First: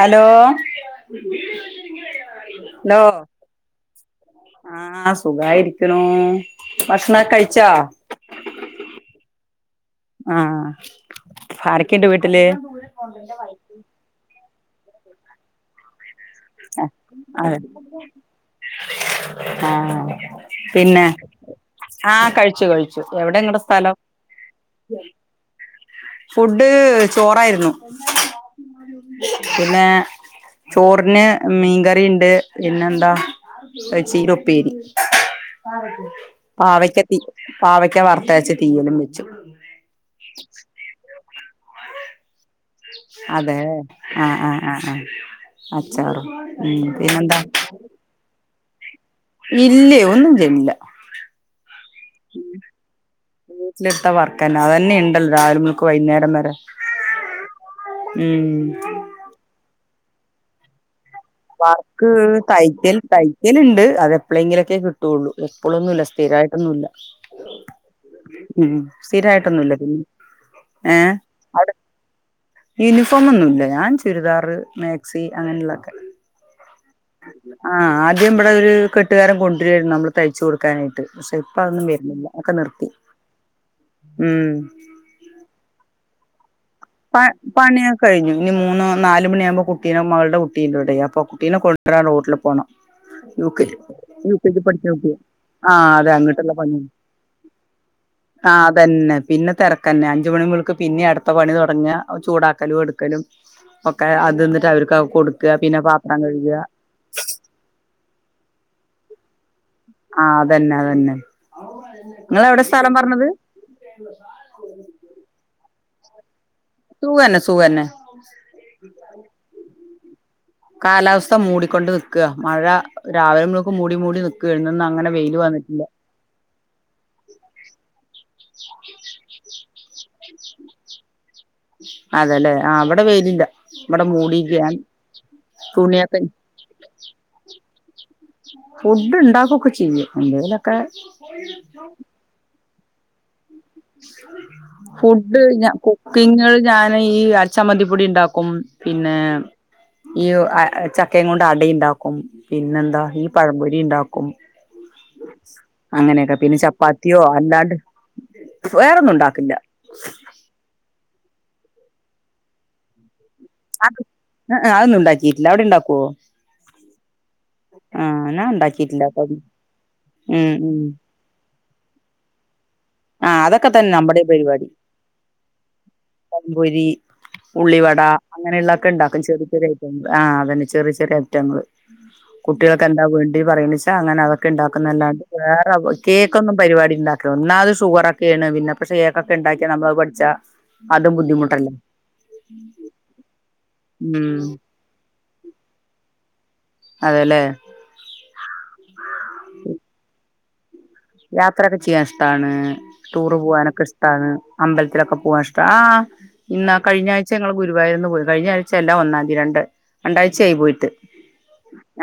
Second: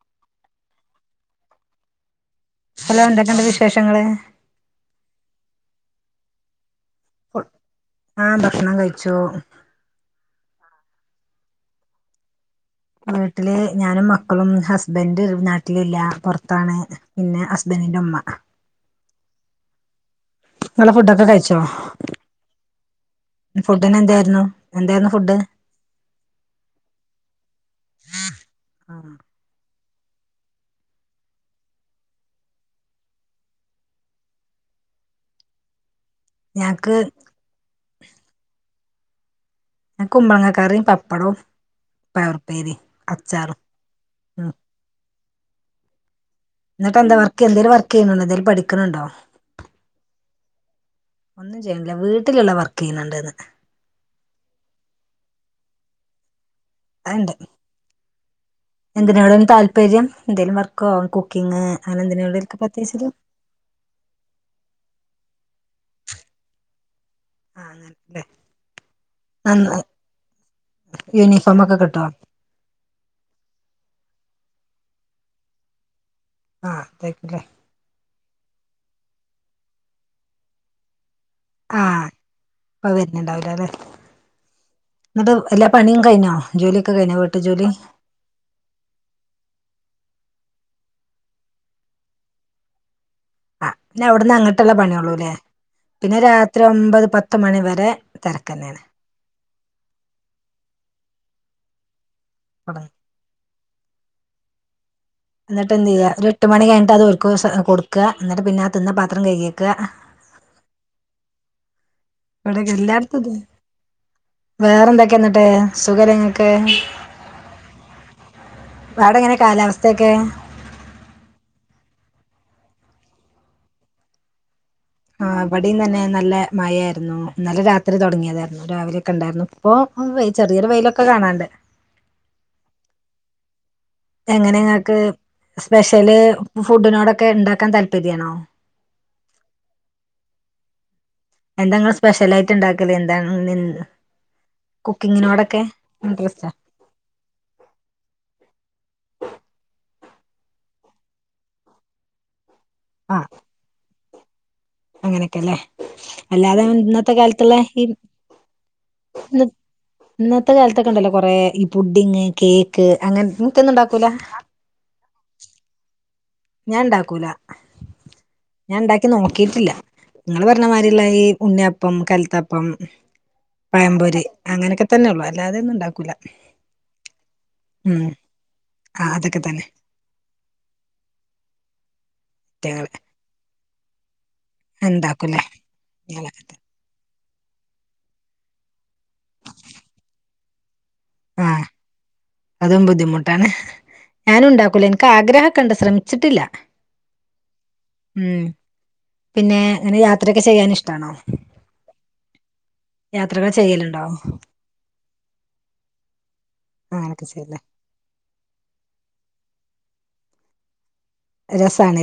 Hello [inaudible] hello എന്തൊക്കെയുണ്ട് വിശേഷങ്ങള് സുഖായിരിക്കണൂ ആഹ് ഭക്ഷണം കഴിച്ചു ആഹ് ആരൊക്കെയുണ്ട് വീട്ടില് വീട്ടില് ഞാനും മക്കളും ഹസ്ബൻഡ് നാട്ടിലില്ല പുറ ത്താണ് പിന്നെ അതെ ഹസ്ബന്റിന്റെ ഉമ്മ ആഹ് ങ്ങളെ പിന്നെ ഫുഡൊക്കെ കഴിച്ചോ ആഹ് കഴിച്ചു കഴിച്ചു എവിടെ നിങ്ങടെ സ്ഥലം ഫുഡിന് എന്തായിരുന്നു എന്തായിരുന്നു ഫുഡ് ഫുഡ് ചോറായിരുന്നു പിന്നെ [unintelligible] ഞങ്ങക്ക് പാവയ്ക്ക തീ പാവയ്ക്ക വറുത്തരച്ചു തീയലും വെച്ചു. കുമ്പളങ്ങ കറിയും, പപ്പടവും, പയറും. അതെ ആഹ ഉം ആഹ ആഹ ആഹ. അച്ചാറും. ഉം എന്നിട്ട് എന്താ പിന്നെന്താ വർക്ക് എന്തേലും വർക്ക് ചെയ്യുന്നുണ്ടോ? എന്തേലും പഠി ക്കണുണ്ടോ ഇല്ലയോ ഒന്നും ചെയ്യുന്നില്ല ഒന്നും ചെയ്യണില്ല വീട്ടിലുള്ള വർക്ക് ചെയ്യുന്നുണ്ടെന്ന് തന്നെ അതന്നെ ഉണ്ടല്ലോ രാവിലെ മുതൽക്ക് വൈകുന്നേരം വരെ ആ ഇണ്ട് ഉം എന്തിനോടാണ് താല്പ പര്യം എന്തേലും വർക്കോ കു വർക്ക് തയ്ക്കൽ തൈക്കൽ ഉണ്ട് അത് എപ്പോളെങ്കിലൊക്കെ കിട്ടുള്ളൂ എപ്പോളൊന്നുല്ല സ്ഥിരം ആയിട്ടൊന്നൂല്ല ആ അങ്ങനല്ലേ ഉം സ്ഥിരായിട്ടൊന്നൂല്ല പിന്നെ ഏഹ് യൂണിഫോം ഒക്കെ കിട്ടോ യൂണിഫോം ഒന്നൂല്ലാ ഞാൻ ചുരിദാറ് മാക്സി അങ്ങനെയുള്ളൊക്കെ ആഹ് അതെക്കെ ദ്യം നമ്മടെ ഒരു കെട്ടുകാരം കൊണ്ടുവരുകമായിരുന്നു നമ്മള് തയ്ച്ചുക കൊടുക്കാനായിട്ട് പക്ഷെ ഇപ്പ അതൊന്നും ആഹ് വരുന്നില്ല ഒക്കെ നിർത്തി ഇപ്പ വരുന്നുണ്ടാവില്ല അല്ലെ ഉം എന്നിട്ട് എല്ലാ പണിയും കയിത്തോ പ പണിയൊക്കെ കഴിഞ്ഞു ഇനി മൂന്ന് നാല് മണിയാകുമ്പോൾ കുട്ടീ മകളുടെ കു ട്ടീടെയ അപ്പൊ കുട്ടീനെ കൊണ്ടരാൻ റോട്ടില് പോണം യു ആഹ് കെല് പിന്നെ അവിടുന്ന് യു കെല് അങ്ങോട്ടുള്ള പഠിച്ച കുട്ടിയാ പണിയുള്ളൂല്ലേ ആ അതെ പിന്നെ അങ്ങോട്ടുള്ള രാത്രി പണി ഒമ്പത് പത്ത് മണി വരെ തിരക്ക് ആ തന്നെയാണ് അതന്നെ പിന്നെ തിരക്കന്നെ അഞ്ച മണിമുതൽക് പിന്നെ അടു ഇപ്പം പണി തൊ പഞ്ഞ ചൂടാക്കലും തുടങ്ങും എടുക്കലും ഒക്കെ അത് ന്നിട്ട് അവർക്കാവും എന്നിട്ട് എന്ത് ചെയ്യ ഒരു എട്ട് മണിഴിഞ്ഞട്ട് അത് [unintelligible] കൊടുക്കുക എന്നിട്ട് പിന്ന അ തിന്ന പാ ത്രം കൈകി വെക്കുക ആഹ അതന്നെ അതന്നെ ഇവിടെ നിങ്ങളെവിടെ സ്ഥലം എല്ലാടത്ത പറഞ്ഞത് ഇതന്നെ വേറെന്തൊക്ക എന്നിട്ടേ സുഖല്ലങ്ങ ക്ക് സുഖന്നെ സുഖന്നെ അവടെങ്ങനെ കാലാവസ്ഥ ത്തെക്കെ കാലാവസ്ഥ മൂടിക്കൊണ്ട് നിക്കുക മഴ രാവിലെ മുൽക്ക് മൂടി മൂടി നിക്കെയാണ് നി നാ ആ ഇവിട തന്നെ നല്ല മഴായിരുന്നു ഇന്നലെ വെ രാത്രി തുടങ്ങിയതാർരുന്നു രാവിലെയൊക്കെ ഉണ്ടായിർന്നു ഇപ്പൊ വെയി ചെറിയൊ വെയിലൊക്കെ കാണാണ്ട് അതെല്ലേ ആ അവിടെ വെയിലില്ല ഇവിടെ എങ്ങനെ മൂടിയിരിക്കയാണ് ങ്ങൾക്ക് സ്പെഷ്യല് തുണിയൊക്കെ ഫുഡിനോടൊക്കെ ഇണ്ടാക്കാൻ താല് പര്യയാണോ ഫുഡ് ഇണ്ടാക്കുകൊക്കെ ചെയ്യും എന്തെിലൊക്കെ എന്തെങ്കിലും സ്പെഷൽ ആയിട്ട് ഉണ്ടാ ക്ൽ എന്താണ് നി ഫുഡ് ഞ ഇൻട്രസ്റ്റാ കുക്കിങ്ങില് ഞാന് ഈ അരച്ചമ്മന്തിപ്പൊടി ഉണ്ടാക്കും, പിന്നെ ഈ ഒ അ അ ചക്കയും കൊണ്ട് അട ഉണ്ടാക്കും. പിന്നെന്താ ഈ പഴംമ്പൊരി ഇണ്ടാ ക്കും. അങ്ങനെയൊക്കെയല്ലെ, അല്ലാതെ ഇന്നത്തെ ചപ്പാത്തിയോ കാലത്തുള്ള അല്ലാണ്ട് ഈ വേറൊന്നും ഉണ്ടാക്കില്ല. ണ്ടല്ലോ കുറേ ഈ പുുഡിങ്, കേക്ക് അങ്ങനെ ഇങ്ങക്കൊന്നും അത് ഇണ്ടാക്കൂല ഏഹ് ഏഹ് അതൊന്നും ഉണ്ടാക്കിട്ടില്ല അവിടെ ഉണ്ടാക്കുവോ ഞാൻ ഉണ്ടാക്കൂല ആ ഞാൻ ഉണ്ടാക്കിയിട്ടില്ല ഇണ്ടാക്കി അപ്പം നോക്കിട്ടില്ല ഇങ്ങള് ഉം ഉം പറഞ്ഞമാതിരിള്ള ഈ ഉണ്ണിയപ്പം കലത്തപ്പം ആഹ് അതൊക്കെ തന്നെ പഴംപൊരി നമ്മുടേം പരിപാടി അങ്ങനെയൊക്കെ തന്നെ ഒള്ളു അല്ലാതെയൊന്നും ഇണ്ടാക്കൂല പമ്പൊരി ഉള്ളിവട ഉം അങ്ങനെയുള്ളൊക്കെ ആഹ് ഇണ്ടാക്കും അതൊക്കെ തന്നെ ചെറിചെറി ഐറ്റങ്ങള് ആ അതന്നെ ചെറി ചെ റ്യ ഐറ്റങ്ങള് കുട്ടികൾക്ക് കുട്ടികള് എന്താ വേണ്ട് പറയ്ണ്ച്ച ച അങ്ങന അവ ക്കെ ഇണ്ടാക്കുന്നല്ലാണ്ട് ഇണ്ടാക്കൂലേ വേറെ കേക്കൊന്നും പരിവാടി ഇണ്ടാ ഇക്ക്യൊന്നാത് സ് ഷുഗർ ഒക്കേണ് പിന്നെ പക്ഷെ കേക്കൊക്കെ ഉണ്ടാക്കി നമ്മളത് പഠിച്ചാ അതും ആഹ് ബുദ്ധിമുട്ടല്ലേ അതും ബുദ്ധിമുട്ടാണ് ഉം ഞാനുണ്ടാക്കൂല എനിക്ക് ആഗ്രഹം ഒക്കെണ്ട് ശ്രമി ച്ചിട്ടില്ല അതെല്ലേ ഉം പിന്നെ ഇങ്ങനെ യാ ത്രക്കെ ചെയ്യാനിഷ് യാത്രാ ക്കെ ചിയ്യാഷ് ട്ടാണ് ടൂറ് യാത്രകൾ പുവ്വാനൊക്കെ ചെയ്യലുണ്ടോ ഇഷ്ടാണ് അമ്പലത്തിലൊക്കെ പുവാൻ ഇഷ്ടാ ആഹ് ഇന്ന കഴിഞ്ഞ അങ്ങനൊക്കെ ആഴ്ച ങ്ങള് ചെയ്യല്ലേ ഗുരുവായൂരൊന്ന് പോയി കഴിഞ്ഞ ആഴ്ച അല്ല ഒന്നാം തീ രണ്ട് രണ്ടാഴ്ചയായി പോയിട്ട്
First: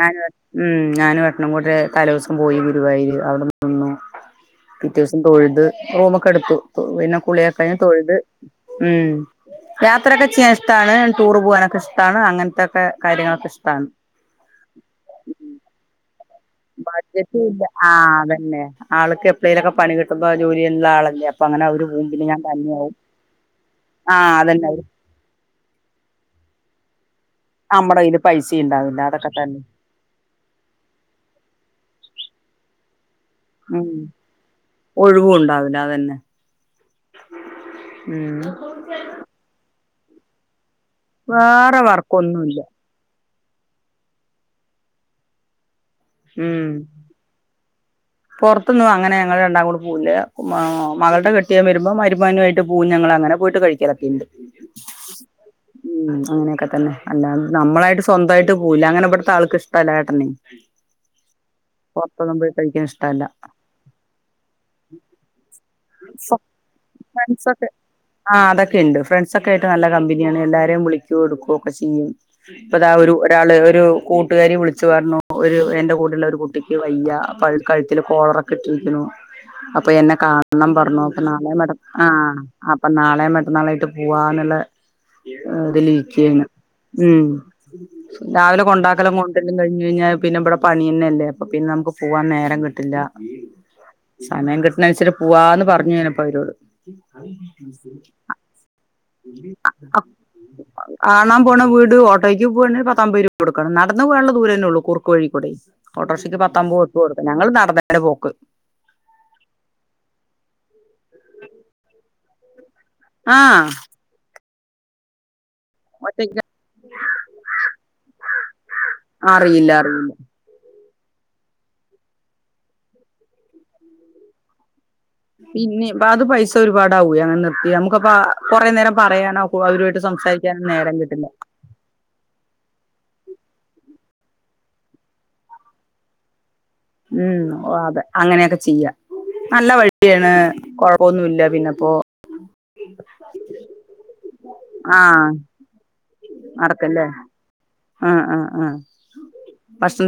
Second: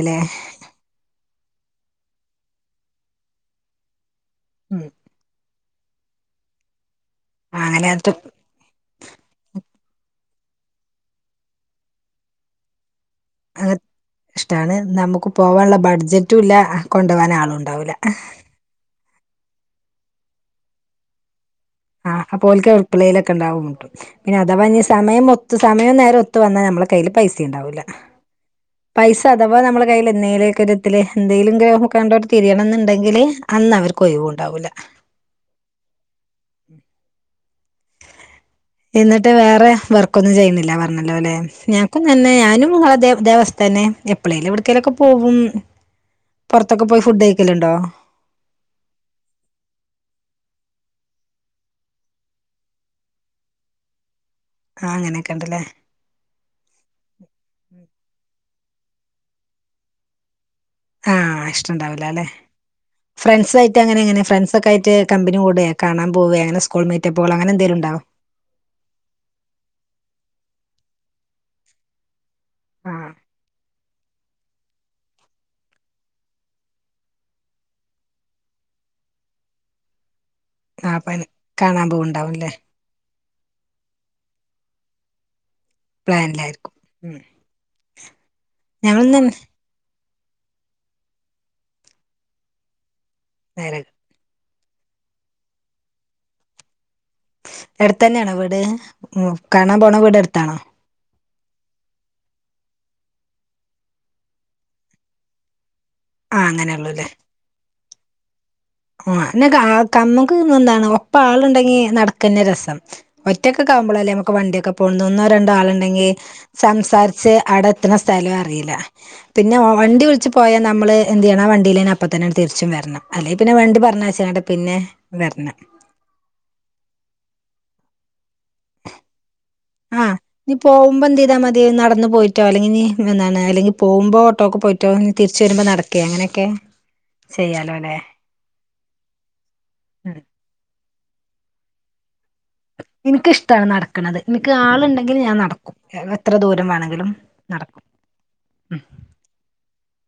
ഞാൻ ഉം ഞാനും ഏട്ടനും കൂടെ തലോസം പോയി ഗുരുവായൂര് അവിടെ നിന്നു ഉം പിറ്റേവ്സം തൊഴുത് റൂമ് ഒക്കെ എടുത്തു ത്തു പിന്നെ കുളിയക്കഴിഞ്ഞ് അങ്ങനെ അത് തൊഴുത് ഉം യാത്രയൊക്കെ ചെയ്യാൻ ഇഷ്ടാണ് ടൂർ പുവ്വാനൊക്കെ ഇഷ്ടാണ് അങ്ങനത്തൊക്കെ കാര്യങ്ങളൊക്കെ അതെ ഇഷ്ടാണ് ഇഷ്ടാണ് നമുക്ക് പോവാള്ള ബഡ്ജ റ്റൂല്ല കൊണ്ടോവാൻ ബഡ്ജറ്റും ആളും ഇല്ല ഉണ്ടാവൂല ആഹ് അതന്നെ ആൾക്ക് എപ്പ്ളേലൊക്കെ പണി കിട്ടുമ്പോ ജോലി ഉള്ള ആളല്ലേ അ ആഹ് അപ്പോൽക്ക് എപ്പളേലൊക്കെ ഇണ്ടാവൊള്ളു ട്ടോ ആഹ് ഇനി അഥവാ അതന്നെ ഞ് സമയം ഒത്ത് സമയം നേരോം ഒത്തു വന്നാ നമ്മള് കയ്യില് പൈസ് സീണ്ടാവൂല നമ്മടെ കയ്യില് പൈസയും ഉണ്ടാവില്ല പൈസ അതൊക്കെ അഥവാ തന്നെ നമ്മളെ കയ്യില് എന്നേലൊക്കൊരുദില് എന്തേലും ഗ്രോഹക്കണ്ടോട്ത് തിരിയണംന്നുണ്ടെങ്കില് ഉം ഒഴിവും ഉണ്ടാവുല അതന്നെ [unintelligible] ഉം എന്നിട്ട് വേറെ വർ ർക്ക് ഒന്നും ചെയ്യുന്നില്ല വർ നല്ല പോലെ, വേറെ ഞങ്ങക്ക് തന്നെ വർക്കൊന്നുല്ല ഞാനും [unintelligible] തന്നെ എപ്പളേലും എവിടക്കേലൊക്കെ പോകും. പുറത്തൊക്കെ പോയി ഫുഡ് കഴി പുറത്തുന്നും അങ്ങനെ ഞങ്ങൾ രണ്ടാളുംകൂടി പൂവില്ല, മ മകളുടെ കെട്ടിയോൻ വരുമ്പോൾ മരുമോനുമായിട്ട് പൂവും, ഞങ്ങളങ്ങനെ പോയിട്ട് കഴിക്കലൊക്കെയുണ്ട്. ഉം. ആ അങ്ങനെയൊക്കെ ഉണ്ടല്ലേ ട്ടു പോവില്ല, അങ്ങനെ ഇവിടുത്തെ ആൾക്ക് ഇഷ്ടമല്ലയേട്ടന്. ആഹ ഇഷ്ടവുണ്ടാവില്ല, അല്ലെ? കഴിക്കാൻ ഇഷ്ടമല്ല ഫ്രണ്ട്സ് ആയിട്ട് അങ്ങനെ ഇങ്ങനെ ഫ്രണ്ട്സ്ഒക്കെ ആയിട്ട് കമ്പനി കൂടെ കാണാൻ പോവുകയ അങ്ങനെ സ്കൂൾ മീറ്റപ്പുകൾ അങ്ങനെ ഫ്രണ്ട്സൊക്കെ എന്തെങ്കിലും ഉണ്ടോ? ആഹ് എല്ലാരേം വിളിക്കുവോ, എടുക്കുകയു ഒക്കെ ചെയ്യും. ഇപ്പതാ ആ ഒരു, ഒരാള് ഒരു കൂ കൂട്ടുകാരി വിളിച്ചു പറഞ്ഞു, ഒരു എന്റെ കൂടുള്ള ഒരു കുട്ടിക്ക് വയ്യ അപ്പ അതി കഴുത്തിൽ കോളറൊക്കെ ഇട്ടിരിക്കുണു, അപ്പൊ എന്നെ കാണ ണ്ണം ആ പറഞ്ഞു, അപ്പൊ പനി നാളെയോ മറ്റ് കാണാൻ ആഹ് പോവുണ്ടാവുംല്ലേ അപ്പൊ നാളെയോ മറ്റന്നോളായിട്ട് പോവാന്നുള്ള [inaudible] അത് ലീക്കാണ് ഉം രാവിലെ ഞങ്ങളും കൊണ്ടാക്കലും തന്നെ കൊണ്ടുവന്നും കഴിഞ്ഞ് കഴിഞ്ഞാൽ പിന്നെ വ്ടെ പണി തന്നല്ലെ അപ്പൊ പിന്നെ നമുക്ക് പോകാൻ നേരം നിന്ന്ട്ട്ല്ല നേരായി സമയം കിട്ടണനുസരിച്ച് പോവാന്ന് പറഞ്ഞു ഞാനിപ്പവരോട് അടുത്ത തന്നെയാണോ വീട് ഉം കാണാൻ ആ പോണ വീട് അടുത്താണോ കാണാൻ പോണ വീട് ഓട്ടോയ്ക്ക് പോവാണേ പത്തൻപത് രൂപ കൊടുക്കണം നടന്ന് പോകാനുള്ള ദൂരം തന്നേയുള്ളൂ, കുറുക്കുവഴിക്കൂടെ ഓട്ടോറിക്ഷയ്ക്ക് ആ പത്തൻപത് റുപ്പി കൊടുക്കണം നടന്നന്നെ പോകു ആ [unintelligible] ഒപ്പ ആളുണ്ടെങ്കി നടക്കുന്നെ രസം ആഹ് ഒറ്റയ്ക്കൊക്കെയാവുമ്പോളല്ലേ നമുക്ക് വണ്ടി [unintelligible] ഒന്നോ രണ്ടോ ആളുണ്ടെങ്കിൽ ഒറ്റക്ക് സംസാരിച്ച് അവിടെ എത്തുന്ന സ്ഥലം അറിയില്ല, പിന്നെ അറിയില്ല വണ്ടി അറിയില്ല വിളിച്ച് പോയാ നമ്മള് എന്ത് ചെയ്യണാ ആ വണ്ടിയില് അപ്പ ത്തന്നെ തിരിച്ചും വരണം അല്ലേൽ പിന്നെ വണ്ടി പറഞ്ഞാച്ചേട്ടെ പിന്നെ പിന്നെ ബാക്കി പൈസ ഒരുപാട് ആകുവോ അങ്ങനെ നിർത്തിയാൽ ഗപ്പ [unintelligible] കുറെ നേരം പറയാനോ അവരുമായിട്ട് ആഹ് ഇനി സംസാരിക്കാനോ നേരം പോകുമ്പോ കിട്ടില്ല എന്നാണ് അല്ലെങ്കിൽ പോകുമ്പോ ഓട്ടോ ഒക്കെ പോയിട്ടോ തിരിച്ചു വരുമ്പോ നടക്കുക അങ്ങനെയൊക്കെ ഉം ഓ ചെയ്യാലോ ല്ലേ അതെ അങ്ങനെയൊക്കെ ചെയ്യാ നല്ല വഴിയാണ് കൊഴപ പ്പൊന്നുമില്ല പിന്നെപ്പോ എനിക്കിഷ്ടമാണ് നടക്കണത് എനിക്ക് ആളുണ്ടെങ്കിൽ ആഹ് ഞാൻ നടക്കും എത്ര ദൂരം നടക്കല്ലേ വേണമെങ്കിലും നടക്കും ആ ആ ആ ഉം പസ്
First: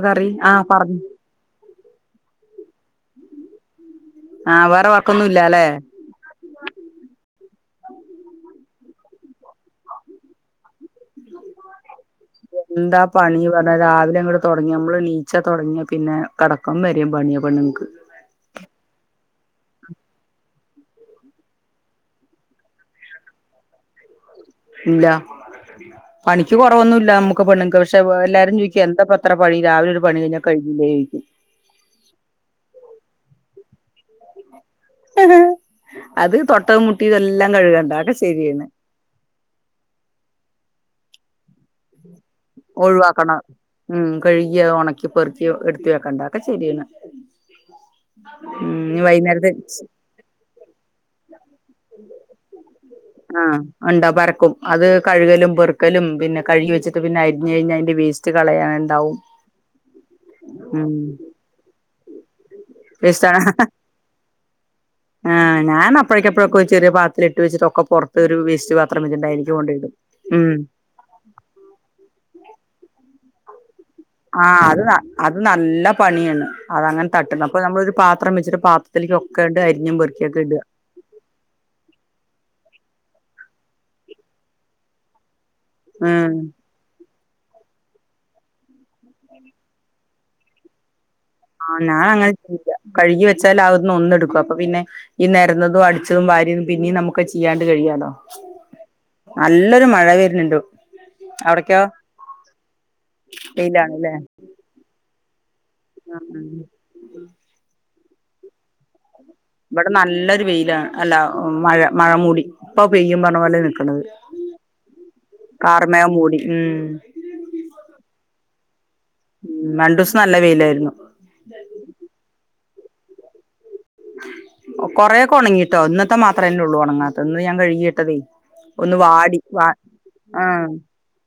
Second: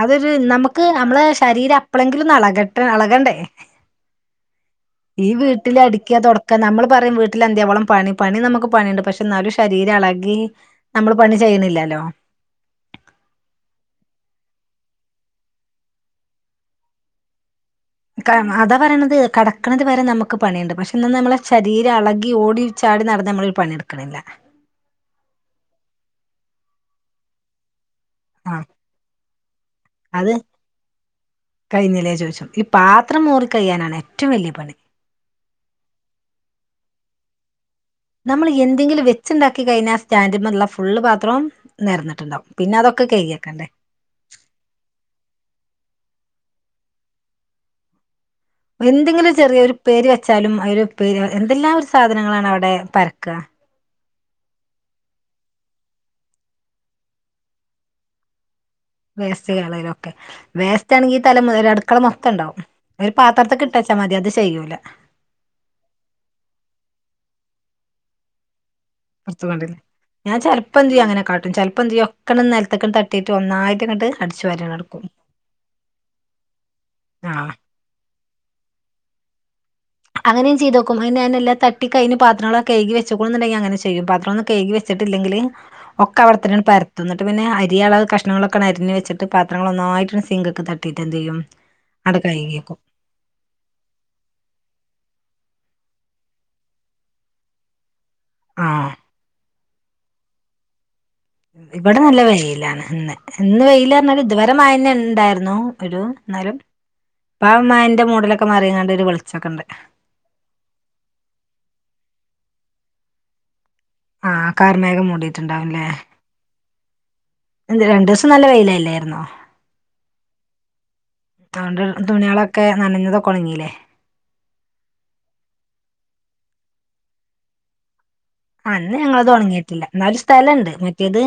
അതൊരു നമുക്ക് നമ്മളെ ശരീരം എപ്പഴെങ്കിലും എളകട്ടെ എളക്കേണ്ട ആഹ് വേറെ ഈ വർക്കൊന്നും ഇല്ലാല്ലെ വീട്ടിൽ അടിക്കാ തൊടക്ക നമ്മള് പറയാം വീട്ട വീട്ടിൽ അന്തയാവോളം പണി പണി നമുക്ക് പണിയുണ്ട് പക്ഷെ എന്നാലും ശരീരം അളകി നമ്മള് പണി ചെയ്യുന്നില്ലല്ലോ എന്താ പണി പറഞ്ഞാ രാവിലെ അങ്ങടെ തൊ നമ്മൾ നീച്ച തുടങ്ങിയ പിന്നെ കടക്കം വരയും പണിയക്ക് അതാ പറയണത് കടക്കണന്നത് വരെ നമുക്ക് പണിയുണ്ട് പക്ഷെ ഇന്നന്ന് നമ്മളെ ശരീരം അളകി ഓടി ചാടി നടന്നന്ന് നമ്മളൊരു പണിയെടുക്കണില്ല ഇല്ല പണിക്ക് കൊറവൊന്നുമല്ല നമ്മുക്ക് പെണ്ണക്ക് പക്ഷെ എല്ലാരും ആഹ് ചോദിക്കും എന്താപ്പ അത്ര പണി രാവിലെ ഒരു പണി അത് കഴിഞ്ഞാൽ കഴില്ലേ ചോദിക്കും ചെയ്യാനാണ് ഏറ്റവും വലിയ പണി അത് തൊട്ടവും മുട്ടി ഇതെല്ലാം കഴുകാൻ നമ്മൾ എന്തെങ്കിലും വെച്ചുണ്ടാക്കി കഴിഞ്ഞാ ആ സ്റ്റാൻഡുള്ള ഫുള്ള് പ ത്രൺ ഒഴിവാക്കണം ഉം കഴുകിയ ഉണക്കി പെറുക്കി എടുത്തി വെക്കണ്ടാക്ക ഒക്കെ ശെരിയാണ് എന്തെങ്കിലും ചെറിയ ഒരു പേര് വെച്ചാലും അയില് പേര് എന്തെല്ലാം ഒരു സാധനങ്ങളാണ് അവിടെ പരക്കാ വറക്കും അത് കഴുകലും പെറുക്കലും പിന്നെ കഴുകി വെച്ചിട്ട് പിന്നെ അരിഞ്ഞ് കഴിഞ്ഞ് അതിന്റെ വേസ്റ്റ് കളയ വേസ്റ്റ്കളയാലുമൊക്കെ ഉം വേസ്റ്റ് ആണെങ്കി തലമൊതല് അടുക്കള മൊത്തം ണ്ടാവും ഒരു പാത്രത്തി ഇട്ടച്ചാ മതി അത് ചെയ്യൂല ആ ഞാൻപ്പഴേക്കെപ്പോഴൊക്കെ ഒരു ചെറിയാപത്ത ഇട്ട് വെച്ചിട്ടൊക്കെ പൊറത്ത് ഒരു വേസ്റ്റ് പാ [unintelligible] ഞാൻ ചെലപ്പോ എന്തുചെയ്യും അങ്ങനെ കാട്ടും ചെലപ്പോ എക്കന്നെ നെലത്ത്‌ക്ക് തട്ടിട്ട് ഒന്നായി ആ അത് അത് നല്ല പണിയാണ് അതങ്ങനെ തട്ടുന്ന ആഹ് അപ്പൊ നമ്മളോരു പാ ത്രം വെച്ചിട്ട് പാത്രത്തിലേക്ക് ഒക്കെ അങ്ങനെ ഞാൻ ചെയ്യ്തേക്കും അ ഞാൻ എല്ലാം തട്ടി കൈയിഞ്ഞ് പാത്രങ്ങളക്ക കയികി വെച്ചു [unintelligible] അങ്ങനെ ചെയ്യും പാത്രം ഒന്നും കഴുകി വെച്ചിട്ടില്ലങ്കില് ഒക്കെ ഉം അവിടത്തന്നാണ് പര ത് നിട്ട് പിന്നെ അരിയള കഷണങ്ങളൊക്കണരിഞ്ഞ് വെച്ചിട്ട് പത്രങ്ങളൊന്നായിട്ട് സിങ്കക്കെ തട്ടി ആ ഞാനങ്ങനെ ചെയ്യില്ല കഴ്കി വെച്ചാല് ആഅ്ന്ന് ഒന്നട്ക്കും അപ്പൊ പിന്നെ ഈ നെരന്നതും അടിച്ചതും വാര്യതും പിന്നിം നമുക്കഅ് ചെയ്യാണ്ട് കഴിയാലോ ആ ല്ലൊരു മഴ വെര്ന്ന്ണ്ട് ഇവിടെ നല്ല വെയിലാണ് ഇന്ന് ഇന്ന് വെയിലാണല്ലേ വെയിലർഞ്ഞാല് ഇത് വരെ മഴ ന്നെണ്ടായിര് ന്നോ ഒരു ഉം ഉം ന്നാലും പ്പംമഴന്റെ മു വെയ്ലൊക്കെ മാറിങ്ങാണ്ട് ഒരു വെൾ ഇബടെ നല്ലൊരു വെയിലാ അല്ല മഴ മഴ മൂടി ഇപ്പ പെയ്യും പർഞ്ഞ പോലെ നി ആ കാർമേഘം മൂടിട്ട്ണ്ടാവുംല്ലേ കാർമേഘം മൂടി ഉം എന്തേ രണ്ടൂസം നല്ല വെയിലാ ഉം രണ്ടൂസം നല്ല വെയിലായിരുന്നു. ക്കെ നനഞ്ഞതക്കൊണങ്ങീലെ കൊറേ ക്കെ ഒണങ്ങിട്ടോ ഇന്നത്തെ മാത്രന്നെള്ളൂ ഒണങ്ങാത്തെ ഇന്ന് ഞാൻ കഴ്കിയിട്ടതേ ആ ഇന്ന് ഞങ്ങൾത് ഒണങ്ങിട്ടില്ല ഇന്നാലും സ്ഥലണ്ട് ആഹ് മറ്റേത്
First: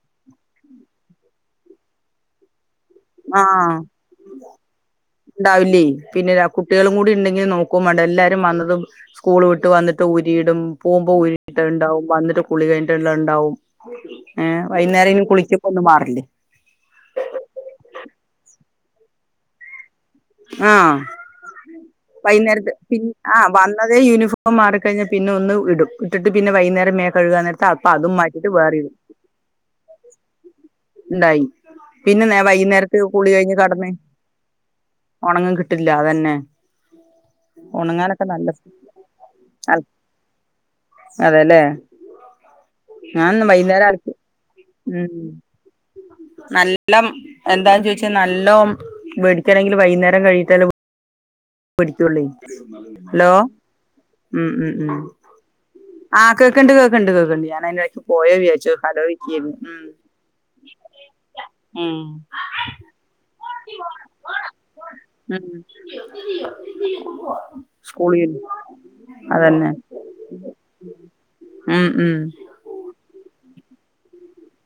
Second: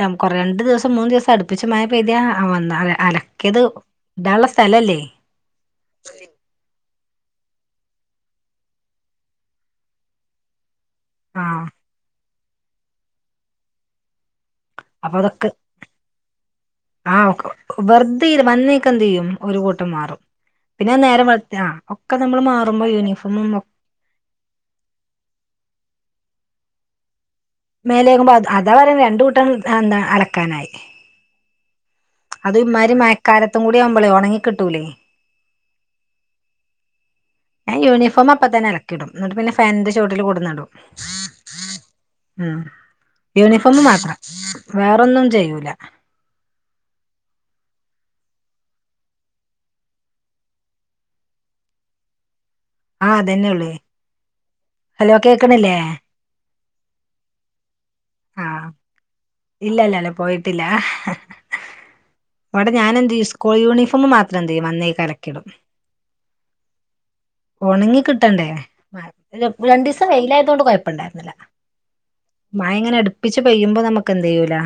നാം കൊറ രണ്ടു ദിവസം മൂന്നു ദിവസം അട്പ്പിച്ച് മഴ പെയ്ത ആ ഒന്നാകെ ആ ഇണ്ടാവില്ലേ പിന്നെ രാ കുട്ടികളും കൂടി ഇണ്ടെങ്കിൽ നോക്കേം വേണ്ട എല്ലാരും വന്നതും സ്കൂള് വിട്ട് വന്നട്ട് ഊരിയിടും. പോകുമ്പ ആഹ് ഊരിട്ടണ്ടാവും വന്നിട്ട് കുളി കഴിഞ്ഞിട്ടിള്ളത് ഇണ്ടാവും ഏഹ് വൈന്നേരം അപ്പൊ ഇനി അതൊക്കെ കുളിക്കുമ്പ ഒന്നു മാറില്ലേ തീരും വന്നേക്ക് എന്തെയ്യും ഒരു കൂട്ടം മാറും പിന്നെ ആഹ്‌ നേരം വെളുത്ത ആ ഒക്കെ നമ്മൾ വൈന്നേരത്തെ മാറുമ്പോ പിൻ ആ യൂണിഫോമും വന്ന തേ യൂനിഫോം മാറിക്കഴിഞ്ഞാൽ പിന്നെ ഒന്ന് ഇടും ഇട്ടിട്ട് പിന്നെ വൈന്നേരം നേ മേലേയ്കുമ്പോ അത് അതാ പറണത് രണ്ട് കൂട്ടം ദ എന്താ അലക്കാനായി ഇണ്ടായി പിന്നെ നേ അത് ഇമ്മായ്രി വൈകുന്നേരത്ത് കുളി കഴിഞ്ഞ് മഴക്കാലത്തും കൂടി കടന്ന് ആവുമ്പളേ ഒണങ്ങി കിട്ടൂലേ ഒണങ്ങും കിട്ടില്ല അതന്നെ ഞാൻ ഒണങ്ങാനൊക്കെ യൂണിഫോം അപ്പ നല്ല തന്നെ അലക്കിടും എന്നിട്ട് പിന്നെ അൽ ഫാനിന്റെ ചോട്ടില് കൊടന്നിടും അതെല്ലേ ഉം ഞാൻന്ന് യൂണിഫോമ് വൈകുന്നേരം അലക്കി മാത്രം വേറൊന്നും ചെയ്യൂല ല്ലം എന്താന്ന് ചോദിച്ചാ നല്ലോം വെടി തണെങ്കിലും വൈന്നേരം കഴിഞ്ഞിട്ട ല്ലേ പിടിക്കുള്ളി ആ ഹലോ അതന്നെ ഉള്ളൂ ഉംഉം ഹലോ കേക്കണില്ലേ ഉംആഹ് കേക്കു കണ്ട് കേക്ക്‌ണ്ട് കേക്ക്‌ണ്ട് കേക്ക്ണ്ട് ഞാനയ് പോയോ ആ വ്യ ച്ചോ കധോ വിക്കിർന്ന് ഉം ഇല്ലല്ലല്ല ഉം അവിടെ ഞാനെന്തീസ് സ്കൂൾ യൂണിഫോം മാത്രം എന്ത് ചെയ്യും വന്നേ അലക്കിയിടും ഉം ഒണങ്ങി സ്കൂളിൽ കിട്ടണ്ടേ അതന്നെ രണ്ടിസം വെയിലായതുകൊണ്ട് കൊഴപ്പ ഇണ്ടായിരുന്നില്ല ഉം ഉം മഴ ഇങ്ങനെ അടുപ്പിച്ച് പെയ്യ കുമ്പ നമുക്ക് എന്ത് ചെയ്യൂല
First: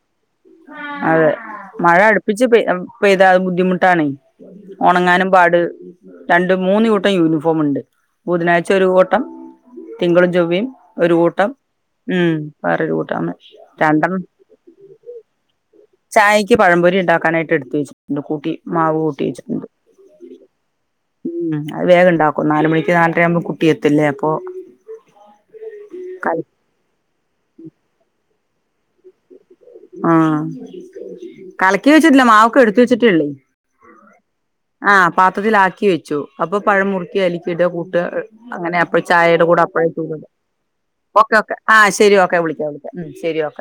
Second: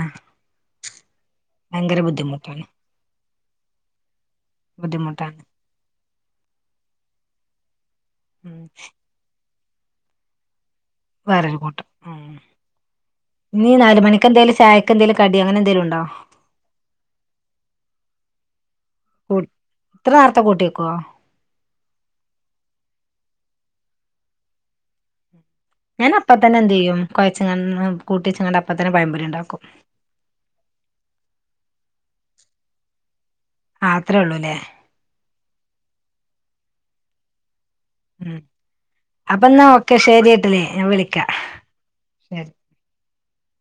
അതെ മഴ ഭയങ്കര അടുപ്പിച്ച് ബുദ്ധിമുട്ടാണ് പെയ്താ അത് ബുദ്ധിമുട്ടാണേ ഒണങ്ങാനും ബുദ്ധിമുട്ടാണ് പാട് രണ്ട് മൂന്ന് കൂട്ടം യുണിഫോ ഫോമ്ണ്ട് ഉം ബുധനാഴ്ച ഒരു കൂട്ടം തിങ്കളും ചൊവ്വം വേറൊരു കൂട്ടം ഉം കൂട്ടം ഇനിനാലു രണ്ടെണ്ണം മണിക്കെന്തേലും ചായക്ക് എന്തേലും കടി അങ്ങനെ എന്തേലും ഉണ്ടോ ചായക്ക് പഴംമ്പൊരി ഉണ്ടാക്കാനായിട്ട് എടുത്ത് വെച്ചിട്ടുണ്ട് മാവ് കൂട്ടി കൂ വെച്ചിട്ടുണ്ട് ഇത്ര നേർത്തെ കൂട്ട്യക്കൊ അഹ് വേഗം ഉണ്ടാക്കും നാല്മണിക്ക് നാലര ആവുമ്പോൾ കുട്ടിയ എത്തില്ലേ അപ്പോൾ ഞാൻ അപ്പ തന്നെ എന്ത് ചെയ്യും കൊഴച്ച് ങ്ങാണ്ട് കൂട്ട്യ ച്ച് ങ്ങാണ്ട് അപ്പം തന്നെ പഴം പൊരിണ്ടാക്കും ആഹ് കളക്കി വെച്ചിട്ടില്ല മാവെക്കെ എടുത്തുവെച്ചിട്ടേ ഉള്ളു ആ അത്രേ ഉള്ളൂല്ലേ ആ പാത്രത്തിലാക്കി വെച്ചു അപ്പൊ പഴം മുറ്ക്കിയാലി ഇട കൂട്ട ഉം അങ്ങനെ അപ്പഴും ചായയുടെ അപ്പൊ കൂടെ എന്നാ ഓക്കെ അപ്പഴായിണ്ട് ശരിയേട്ടില്ലേ ഞാൻ വിളിക്കാം ഓക്കെ ഓക്കെ ആ ശരി ഓക്കെ വിളിക്കാം വിളിക്കാം ഉ ശരി ഓക്കെ